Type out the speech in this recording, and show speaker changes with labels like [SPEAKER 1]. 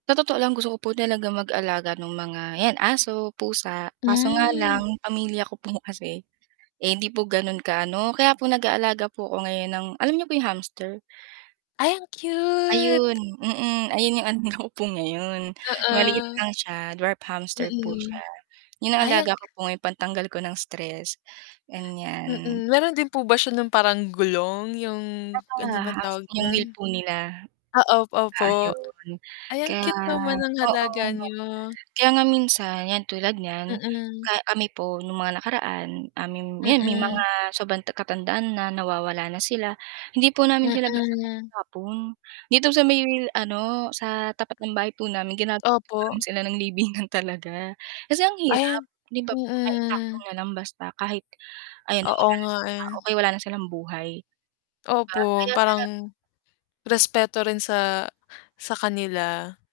[SPEAKER 1] Sa totoo lang gusto ko po talaga mag-alaga nung mga yan, aso, pusa, kaso nga lang
[SPEAKER 2] Hmm.
[SPEAKER 1] pamilya ko po kasi, eh, hindi po ganon ka-ano, kaya po nag-aalaga po ako ngayon ng alam niyo kung yung hamster?
[SPEAKER 2] Ay ang cute.
[SPEAKER 1] Ayun, mm, ayun yung ano ko po ngayon, maliit
[SPEAKER 2] Oo.
[SPEAKER 1] lang siya dwarf hamster po siya.
[SPEAKER 2] Mm.
[SPEAKER 1] Yun ang
[SPEAKER 2] Ay
[SPEAKER 1] alaga
[SPEAKER 2] ang
[SPEAKER 1] ko po ngayon pantanggal ko ng stress, ganyan.
[SPEAKER 2] Mm, meron din po ba siya ng parang gulong yung
[SPEAKER 1] Tsaka
[SPEAKER 2] ano bang
[SPEAKER 1] halos
[SPEAKER 2] tawag
[SPEAKER 1] yung wheel
[SPEAKER 2] dun?
[SPEAKER 1] po nila.
[SPEAKER 2] Ah, op opo.
[SPEAKER 1] Ayun
[SPEAKER 2] Ay ang
[SPEAKER 1] kaya
[SPEAKER 2] cute naman ng
[SPEAKER 1] oo.
[SPEAKER 2] alaga niyo.
[SPEAKER 1] Kaya nga minsan, 'yan tulad niyan,
[SPEAKER 2] Mm.
[SPEAKER 1] ka kami po nung mga nakaraan, um, yung, 'yan may mga
[SPEAKER 2] Mm.
[SPEAKER 1] sobrang ta katandaan na nawawala na sila, hindi po namin sila basta
[SPEAKER 2] Mm.
[SPEAKER 1] tinatapon. Dito sa may ano, sa tapat ng bahay po namin ginagawan po namin
[SPEAKER 2] Opo.
[SPEAKER 1] sila ng libingan talaga. Kasi ang hirap,
[SPEAKER 2] Ayan,
[SPEAKER 1] 'di ba, po na itapon
[SPEAKER 2] mm.
[SPEAKER 1] nalang basta kahit ayan na
[SPEAKER 2] Oo
[SPEAKER 1] wala na
[SPEAKER 2] nga
[SPEAKER 1] sila,
[SPEAKER 2] eh.
[SPEAKER 1] o kaya wala na silang buhay. Ah,
[SPEAKER 2] Opo.
[SPEAKER 1] kaya sara
[SPEAKER 2] Parang respeto rin sa sa kanila.